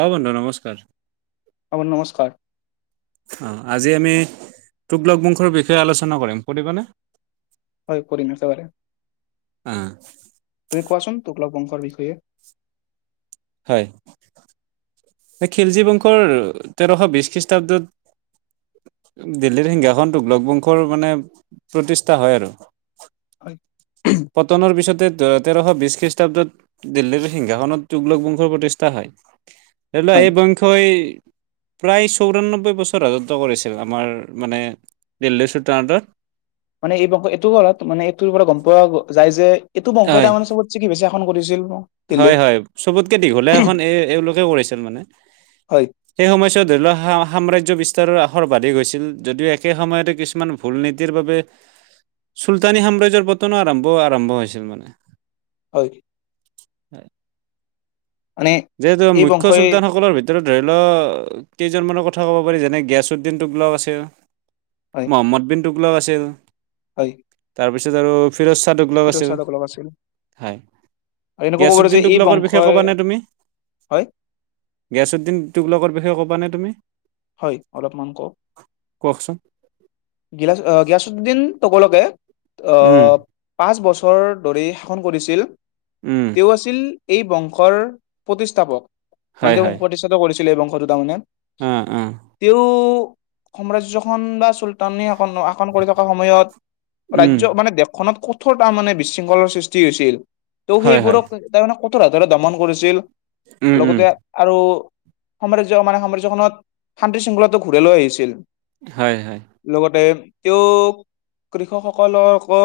অ' বন্ধু নমস্কাৰ। অ' বন্ধু নমস্কাৰ। অ', আজি আমি তোকলক বংশৰ বিষয়ে আলোচনা কৰিম, শুনিব নে? হয় কৰিম একেবাৰে, অ তুমি কোৱাচোন তোকলক বংশৰ বিষয়ে। হয়। খিলজী বংশৰ তেৰশ বিশ খ্ৰীষ্টাব্দত। দিল্লীৰ সিংহাসন তোকলগ বংশৰ মানে, প্ৰতিষ্ঠা হয় আৰু। [unintelligible] পতনৰ পিছতে তেৰশ বিশ খ্ৰীষ্টাব্দত। দিল্লীৰ সিংহাসনত তুগলক বংশৰ প্ৰতিষ্ঠা হয়, ধৰি লওঁ হয় এই বংশই প্ৰায় চৌৰানব্বৈ বছৰ ৰাজত্ব কৰিছিল। আমাৰ মানে দিল্লী চোলতানটে। মানে এই বংশ এইটো ঘৰত মানে এইটোৰ পৰা গ'ম পোৱা যায় যে, এইটো বংশই হয় তাৰমানে চবত। চিকি বেছি শাসন কৰিছিল। হয়, দিল্লীত হয়, চবতকে দীঘলীয়া এখন এ এওঁলোকে কৰিছিল মানে। হয় সেই সময়ছোৱাত ধৰি লোৱা সাম্ৰাজ্য বিস্তাৰৰ আসৰ বাধিক হৈছিল, যদিও একে সময়তে কিছুমান ফুল নীতিৰ বাবে, চুলতানী সাম্ৰাজ্যৰ পতনো আৰম্ভ আৰম্ভ হৈছিল মানে। হয়। হয়। মানে যিহেতু এই মুখ্য বংশই চুলতানসকলৰ ভিত ধৰি লওঁক কেইজনমানৰ কথা ক'ব পাৰি, যেনে গিয়াচুদ্দিন টোগলাওঁ আছে। হয় মহম্মদ বিন টুগলাওঁ আছিল। হয়। তাৰপিছত আৰু ফিৰচ্বা টোগলাও ফিৰোজ আছিল। শ্বাহ টোকলক আছিল হয়। আৰু এনেকুৱা ক'ব পাৰি যে গিয়াচুদ্দিন এই টোগলাকৰ বিষয়ে বংশই ক'বা নে তুমি? হয়। গিয়াচুদ্দিন টোগলাকৰ বিষয়ে কবানে তুমি? হয়, অলপমান কওঁক। কওঁকচোন। গিয়াচুদ্দিন তকলকে আ উম পাঁচ বছৰ ধৰি শাসন কৰিছিল। উম। তেওঁ আছিল এই বংশৰ প্ৰতিষ্ঠাপক। হয় মানে তেওঁ হয় বংশ প্ৰতিষ্ঠাত কৰিছিলে এই বংশটো তাৰমানে। অ', অ'। তেওঁ সাম্ৰাজ্যখন বা চল আ আকন আকন কৰি থকা সময়ত, উম ৰাজ্য মানে দেশখনত ক'ত কঠোৰ তাৰ মানে বিশৃংখলৰ সৃষ্টি হৈছিল। ত' হয় হয় সেইবোৰক তাৰ মানে কঠোৰ হাতেৰে দমন কৰিছিল। উম উম লগতে আৰু সাম্ৰাজ্য মানে সাম্ৰাজ্যখনত শান্তি শৃংখলাটো ঘূৰে লৈ আহিছিল। হয়, হয়। লগতে তেওঁ কৃষকসকলৰ ক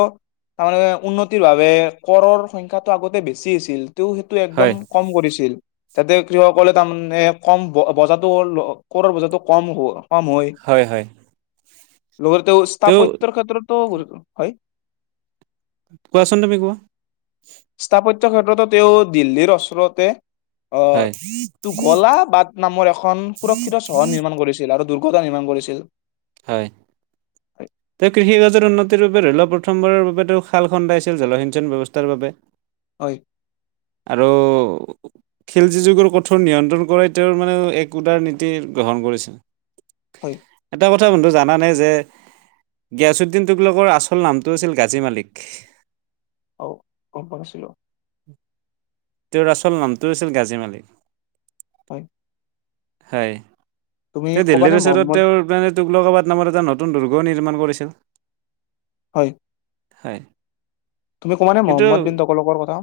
তাৰ মানে উন্নতিৰ বাবে কৰৰ সংখ্যাটো আগতে বেছি আছিল, তেওঁ সেইটো হয় একদম কম কৰিছিল। যাতে কৃষকসকলে তাৰমানে, কম ব বজাৰটো কৰৰ বজাৰটো কম কম হয়। হয়, হয়। লগতে তেওঁ স্থাপত্যৰ ক্ষেত্ৰতো, হয়। কোৱাচোন তুমি কোৱা। স্থাপত্যৰ ক্ষেত্ৰতো তেওঁ দিল্লীৰ ওচৰতে অ হয় কলা বাট নামৰ এখন সুৰক্ষিত চহৰ নিৰ্মাণ কৰিছিল আৰু দুৰ্ঘতা নিৰ্মাণ কৰিছিল। হয়, হয় তে কৃষি কাৰ্য্যৰ উন্নতিৰ [unintelligible] প্ৰথমবাৰৰ বাবেতো খাল খন্দাইছিল জলসিঞ্চন ব্যৱস্থাৰ বাবে হয়। আৰু খেলজি যুগৰ কঠোৰ নিয়ন্ত্ৰণ কৰাই তেওঁৰ মানে এক উদাৰ নীতি গ্ৰহণ কৰিছিল। হয়। এটা কথা বন্ধু জানানে, যে জ্ঞাছুদিন তুগলোকৰ আচল নামটো আছিল গাজী মালিক। অ গম পোৱা নাছিলোঁ। তেওঁৰ আচল নামটো আছিল গাজী মালিক। হয়। হয়, তুমি তেওঁ ক'বানে দিল্লীৰ ওচৰত মহম্মদ তেওঁৰ মান টোলকাবাদ নামৰ এটা নতুন দুৰ্গ নিৰ্মাণ কৰিছিল। হয়। হয়। তুমি কোৱানে কিন্তু মহম্মদ বিন তোকলোকৰ কথা?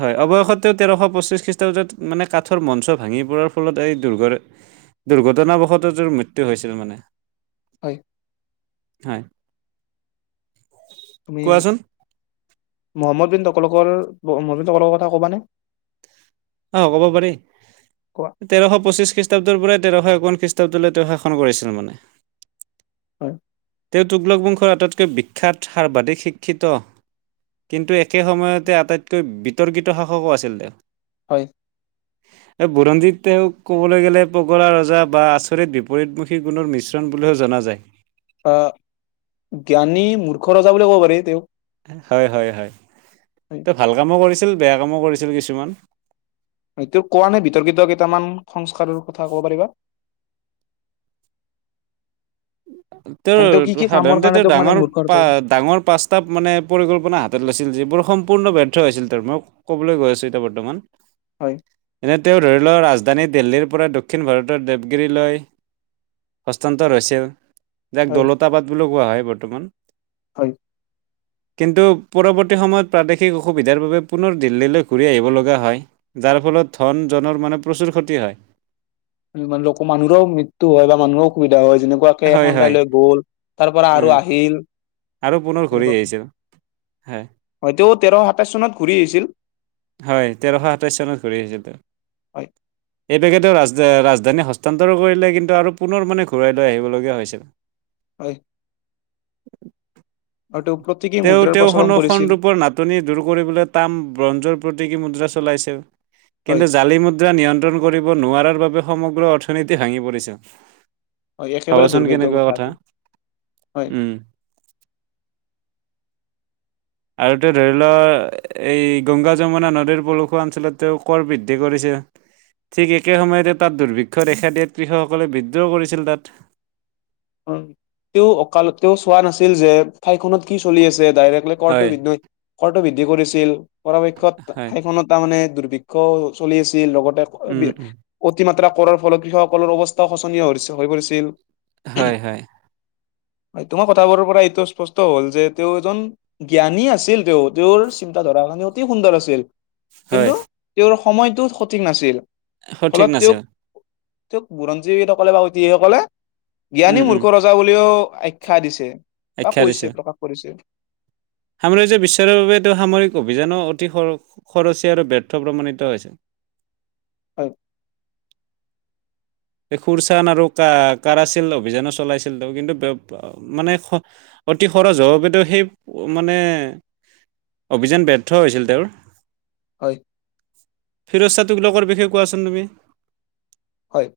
হয়, অৱশেষত তেওঁ তেৰশ পঁচিশ খ্ৰীষ্টাব্দত মানে কাঠৰ মঞ্চ ভাঙি পৰাৰ ফলত এই দুৰ্ঘ-দুৰ্ঘটনাবশ তেওঁৰ মৃত্যু হৈছিল মানে। হয়। হয়। তুমি কোৱাচোন মহম্মদ বিন তকলকৰ, মহম্মদ বিন তকলোকৰ কথা কবানে? অ কব পাৰি। কোৱা তেৰশ পঁচিশ খ্ৰীষ্টাব্দৰ পৰাই তেৰশ একৱন খ্ৰীষ্টাব্দলৈ তেওঁ শাসন কৰিছিল মানে। হয়। তেওঁ তুগলকবংশৰ আটাইতকৈ বিখ্যাত সৰ্বাধিক শিক্ষিত কিন্তু একে সময়তে আটাইতকৈ বিতৰ্কিত শাসকো আছিল তেওঁ। হয়। এই বুৰঞ্জীত তেওঁক ক'বলৈ গ'লে পগৰা ৰজা বা আচৰিত বিপৰীত গুণৰ মিশ্ৰণ বুলিও জনা যায়। অঁ, জ্ঞানী মূৰ্খ ৰজা বুলি কব পাৰি তেওঁক। হয়-হয়-হয় হয় তেওঁ ভাল কামো কৰিছিল, বেয়া কামো কৰিছিল কিছুমান। এইটো কোৱা নে বিতৰ্কিত কেইটামান সংস্কাৰৰ কথা ক'ব পাৰিবা? [inaudible] মানে তেওঁ কি তেওঁৰ কি কামৰ সাধাৰণতে কাৰণে তেওঁ তেওঁক মানে ডাঙৰ মূৰ্খৰ পা জয় ডাঙৰ পাঁচ মানে পৰিকল্পনা হাতত লৈছিল, যিবোৰ সম্পূৰ্ণ ব্যৰ্থ হৈছিল তেওঁৰ মোক ক'বলৈ গৈ আছো এতিয়া বৰ্তমান হয়। এনে তেওঁ ধৰি লওক ৰাজধানী দিল্লীৰ পৰা দক্ষিণ ভাৰতৰ দেৱগিৰিলৈ হস্তান্তৰ হৈছিল যাক হয়, দলতা বাদ বুলিও কোৱা হয় বৰ্তমান। হয়। কিন্তু পৰৱৰ্তী সময়ত প্ৰাদেশিক অসুবিধাৰ বাবে পুনৰ দিল্লীলৈ ঘূৰি আহিব লগা হয়। যাৰ ফলত ধন জনৰ মানে প্ৰচুৰ ক্ষতি হয়। [unintelligible] মানুহৰও মৃত্যু হয় বা মানুহৰ অসুবিধা হয় যেনেকুৱা কে হয় এখন হয় ঠাইলৈ গ'ল তাৰ পৰা আৰু উম। আহিল আৰু পুনৰ ঘূৰি তেনেকুৱা আহিছিল হয় হয়টো তেৰশ সাতাইশ চনত ঘূৰি আহিছিল। হয়, তেৰশ সাতাইছ চনত ঘূৰি আহিছিল তেওঁ। হয়। এই বেগেটে ৰাজ অ ৰাজধানী হস্তান্তৰ কৰিলে কিন্তু আৰু পুনৰ মানে ঘূৰাই লৈ আহিবলগীয়া হৈছিল। হয়। আৰু তেওঁ প্ৰতিক তেওঁ তেওঁৰ সনসণ ৰূপৰ নাট টনি দূৰ কৰিবলৈ তাম ব্ৰঞ্জৰ প্ৰতিকি মুদ্ৰা চলাইছে হয়, কিন্তু জালি মু দ্ৰা নিয়ন্ত্ৰণ কৰিব নোৱাৰাৰ বাবে সমগ্ৰ অৰ্থনীতি ভাঙি পৰিছে। হয় একেবাৰে ভাবাচোন দুৰ্ভাগ্যৰ কেনেকুৱা কথা, এইটো হয়। উম। আৰু তেওঁ ধৰি লওক এই গংগা, যমুনা নদীৰ পৰসুৱা অঞ্চলত তেওঁ কৰ বৃদ্ধি কৰিছে। ঠিক একে সময়তে তাত দুৰ্ভিক্ষই দিয়াত কৃষকসকলে বিদ্ৰোহ কৰিছিল তাত। উ তেওঁ অকাল তেওঁ চোৱা নাছিল যে ঠাইখনত কি চলি আছে ডাইৰেক্ট। বোলে কৰটো হয় [unintelligible] কৰটো বৃদ্ধি কৰিছিল পৰাপক্ষত হয় ঠাইখনত তাৰ মানে দুৰ্ভিক্ষও চলি আছিল লগতে উম বি উম অতিমাত্ৰা কৰাৰ ফলত কৃষকসকলৰ অৱস্থাও শোচনীয় হৈ হৈ পৰিছিল। হয়, হয়। তোমাৰ কথাবোৰৰ পৰা এইটো স্পষ্ট হ'ল যে তেওঁ এজন জ্ঞানী আছিল তেওঁ, তেওঁৰ চিন্তা ধৰাৰ কাৰনে অতি সুন্দৰ আছিল। হয় কিন্তু তেওঁৰ সময়টো সঠিক নাছিল, সঠিক ফলত তেওঁ নাছিল তেওঁক বুৰঞ্জীবিদসকলে বা ঐতিসাহিক সকলে জ্ঞানী উম উম মূৰ্খ ৰজা বুলিও আখ্যা দিছে, বা আখ্যা দিছে কৈছে প্ৰকাশ কৰিছে। সাম্ৰাজ্য বিশ্বাসৰ বাবে এই তেওঁটো সামৰিক অভিযানো অতি খৰ খৰচী আৰু ব্যৰ্থ প্ৰমাণিত হৈছে। হয়। খুৰচান আৰু কা কাৰাছিল অভিযানো চলাইছিল তেওঁ কিন্তু মানে খ অতি খৰচ হ'ব বাবেতো সেই মানে অভিযান ব্যৰ্থ হৈছিল তেওঁৰ। হয়। ফিৰজ চা তোগলকৰ বিষয়ে কোৱাচোন তুমি? হয়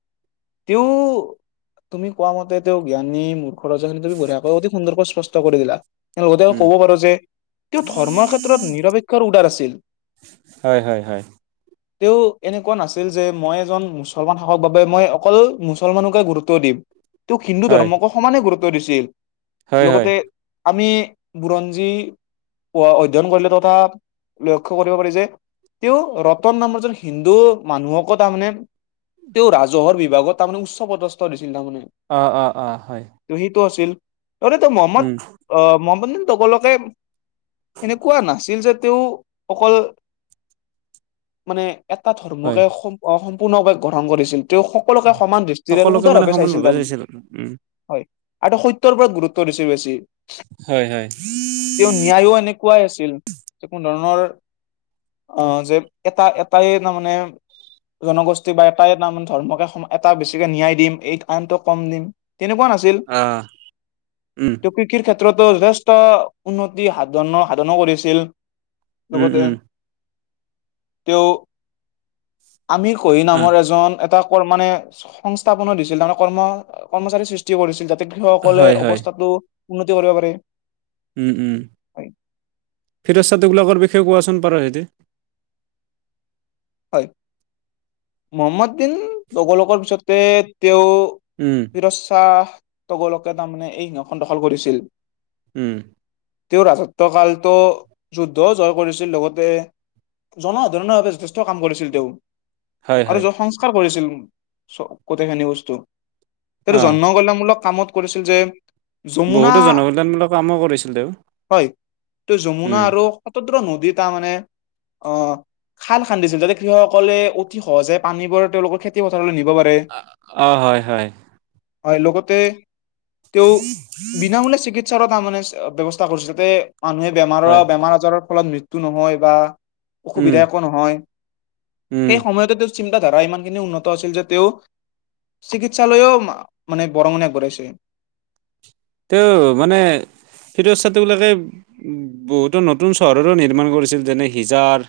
তেওঁ তুমি কোৱা মতে তেওঁ জ্ঞানী মূৰ [unintelligible] ক অতি সুন্দৰকৈ স্পষ্ট কৰি দিলা তেওঁ লগতে উম, ক'ব পাৰো যে তেওঁ ধৰ্মৰ ক্ষেত্ৰত নিৰপেক্ষৰ উদাৰ আছিল। হয়, হয়, হয়। তেওঁ এনেকুৱা নাছিল যে মই এজন মুছ মুছলমান শাসক বাবে মই অকল মুছলমানকে গুৰুত্ব দিম তোক হিন্দু হয়, ধৰ্মকো সমানে গুৰুত্ব দিছিল হয়, হয়, লগতে আমি বুৰঞ্জী পোৱা অধ্যয়ন কৰিলে তথা লক্ষ্য কৰিব পাৰি যে তেওঁ ৰতন নামৰ এজন হিন্দু মানুহকো তাৰমানে তেওঁ ৰাজহৰ বিভাগত তাৰমানে উচ্চ পদস্থ দিছিল তাৰমানে। অঁ, অ, অ, হয়। ত সেইটো আছিল তৰে ত মহম্মদ উম, আহ মহম্মদ তগলকে এনেকুৱা নাছিল যে তেওঁ অকল মানে এটা হয়। ধৰ্মকে সম সম্পূৰ্ণৰপে গ্ৰহণ কৰিছিল তেওঁ সকলোকে সমান দৃষ্টিৰে আৰু সকলোকে মানে উদাৰভাৱে চাইছিল সমানভাৱে তাৰমান, উম, হয়। এটা সত্যৰ ওপৰত গুৰুত্ব দিছে বেছি। হয়, হয়। তেওঁ ন্যায়ো এনেকুৱাই আছিল য কোনো ধৰণৰ। অ যে এটা এটাই তাৰ মানে। জনগোষ্ঠী বা এটাই এটা মানে ধৰ্মকে এটা বেছিকে ন্যায় দিম এই আইনতটো কম দিম তেনেকুৱা নাছিল। অ', উম, [unintelligible] কিৰ ক্ষেত্ৰতো যথেষ্ট উন্নতি সাধন সাধনো কৰিছিল উম, লগতে উম, তেওঁ আমি কহি অ', নামৰ এজন এটা কৰ মানে সংস্থাপন দিছিল তাৰমানে কৰ্ম কৰ্মচাৰী সষ্ট কৰিছিল যাতে কৃষকসকলে হয়, হয়, অৱস্থাতো উন্নতি কৰিব পাৰে। উম উম হয় ফিৰজ চাদবিলাকৰ বিষয়ে কোৱাচোন পাৰ সিতি। হয় মহম্মদ বিন লগলোকৰ পিছতে তেও উম। পিৰচ্ছা তগলকে তাৰমানে এই সিংহখন দখল কৰিছিল। উম। তেও ৰাজত্ব কালটো যুদ্ধও জয় কৰিছিল লগতে জনসাধাৰণৰ বাবে যথেষ্ট কাম কৰিছিল তেওঁ হয় আৰু হয়, য [unintelligible] গোটেই খিনি বস্তু হেইটো অ', জন্ম গলামূলক কামত কৰিছিল যে যমুনা বহুতো জনকল্যাণমূলক কামো কৰিছিল তেওঁ। হয় ত যমুনা উম, আৰু সতদ্ৰ নদী তাৰ মানে অ', খাল খান্দিচিল যাতে কৃষকসকলে অতি সহজে পানীবোৰ তেওঁলোকৰ খেতি পথাৰলৈ নিব পাৰ অ', হয় হয়। হয় লগতে তেওঁ বিনামূলীয়া চিকিৎসাৰ তাৰমানে ব্যৱস্থা কৰিছিল যাতে মানুহে বেমাৰৰ হয়, বেমাৰ আজাৰৰ ফলত মৃত্যু নহয় বা উম অসুবিধা একো নহয়। উম, সেই সময়তে তেওঁৰ চিন্তাধাৰা ইমানখিনি উন্নত আছিল যে তেওঁ চিকিৎসালয়ও মানে বৰঙণি আগবঢ়াইছে। তেওঁ মানে ফিৰ ছাতবিলাকে বহুতো নতুন চহৰো নিৰ্মাণ কৰিছিল যেনে হিজাৰ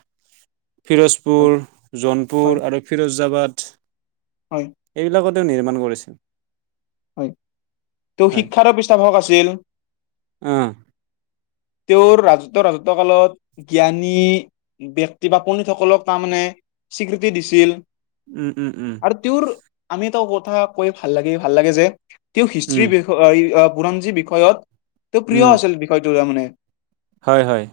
হয় ফিৰোজপুৰ হয় জোনপুৰ আৰু ফিৰোজাবাদ হয়। এইবিলাকো তেওঁ নিৰ্মাণ কৰিছিল। হয় ত হয়, শিক্ষাতো পৃষ্ঠাক আছিল। অ'। তেওঁৰ ৰাজত্ব ৰাজত্ব কালত জ্ঞানী ব্যয়ক্তি বা পণ্ডিতসকলক তাৰমানে স্বীকৃতি দিছিল উম উম উম। আৰু তেওঁৰ আমি ত কথা কৈ ভাল লাগি ভাল লাগে যে তেওঁ উম হিষ্ট্ৰীৰ বিয় [unintelligible] পুৰঞ্জী বিষয়ত তেওঁ প্ৰিয় উম, আছিল বিষয়টো তাৰ মানে। হয় হয়।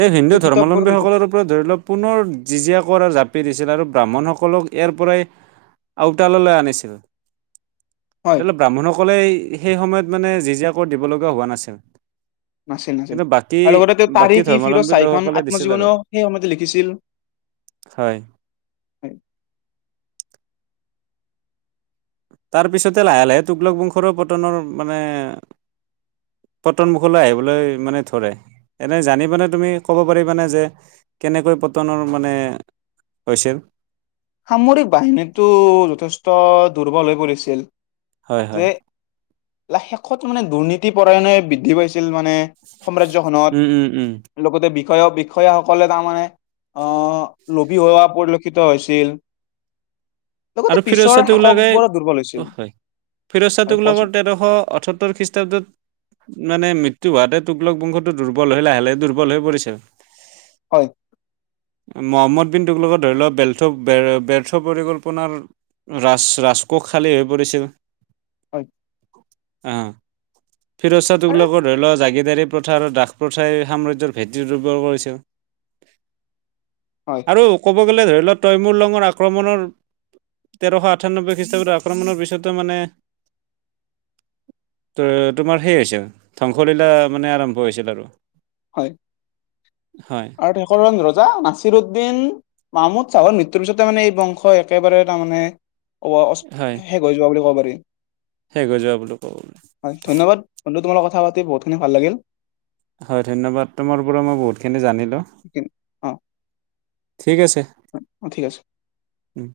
তেওঁ হিন্দু ধৰ্মলম্বীসকলৰ [unintelligible] ধৰি লওক পুনৰ জিজিয়া কৰ জাপি দিছিল আৰু ব্ৰাহ্মণসকলক ইয়াৰ পৰাই আউটাল লৈ আনিছিল। হয় ব্ৰাহ্মণসকলে সেই সময়ত মানে জিজিয়াকৈ দিব লগগীয়া হোৱা নাছিল। নাছিল, নাছিল। কিন্তু বাকী আৰু লগতে তেওঁ বাকী তাৰিখ ই ফিৰজ ধৰ্মাৱলম্বী চাহিখন লোকসকলে দিছিল আৰু আত্মজীৱনেও সেই সময়তে লিখিছিল। হয়। তাৰপিছতে লাহে লাহে টোঘলক বংশৰৰ পতনৰ মানে পটনমুখলৈ আহিবলৈ মানে ধৰে। এনেই জানিবানে তুমি ক'ব পাৰিবানে যে কেনেকৈ পতনৰ মানে হৈছিল? সামৰিক বাহিনীটো যথেষ্ট দুৰ্বল হৈ পৰিছিল। হয় হয় যে লা শেষত মানে দুৰ্নীতি পৰায়ণে বৃদ্ধি পাইছিল মানে উম উম উম সাম্ৰাজ্যখনত। লগতে বিষয়া বিষয়াসকলে তাৰমানে অ' লবি হোৱা পৰিলক্ষিত হৈ হৈছে ছিল। আৰু ফিৰোজ চাহ টোঘলকে অ', হয় ফিৰজ চাহ হয় কোৱাচোন টোঘলকৰ তেৰশ আঠসত্তৰ খ্ৰীষ্টাব্দত মানে মৃত্যু হোৱাতে টোঘলক বংশতো দুৰ্বল হৈ লাহে লাহে দুৰ্বল পৰিছিল। হয়। মহম্মদ বিন টোঘলক ধৰি লোৱা ব্যৰ্থ, ব্যৰ্থ পৰিকল্পনা নাৰ ৰাস ৰাজকোষ খালী হৈ পৰিছিল। হয়। অ', ফিৰোজ চাহ আৰু টোঘলকৰ ধৰি লোৱা জাগিদাৰী প্ৰথাৰ আৰু দাস প্ৰথাই সাম্ৰাজ্যৰ ভেটি দুৰ্বল কৰিছিল। হয়। আৰু ক'ব গ'লে ধৰি লওক তয়মুৰ লঙৰ আক্ৰমণৰ তেৰশ আঠানব্বৈ খ্ৰীষ্টাব্দ আক্ৰমৰ পিছতে মানে ত তোমাৰ সেই হৈছিল ধ্বংসলীলা মানে আৰম্ভ হৈছিল আৰু। হয়, হয় আৰু শেষৰ ৰজা নাচিৰ উদ্দিন মামুদ চাহৰ মৃত্যুৰ পিছতে মানে এই বংশ একেবাৰে তাৰ মানে হয় শেষ হৈ যোৱা বুলি ক'ব পাৰি। শেষ হৈ যোৱা বুলি ক'ব পাৰি। ধন্যবাদ বন্ধু তোমাৰ লগত কথা পাতি বহুতখিনি ভাল লাগিল। হয় ধন্যবাদ, তোমাৰ পৰা মই বহুতখিনি জানিলোঁ, অ ঠিক আছে। অ' ঠিক আছে। উম।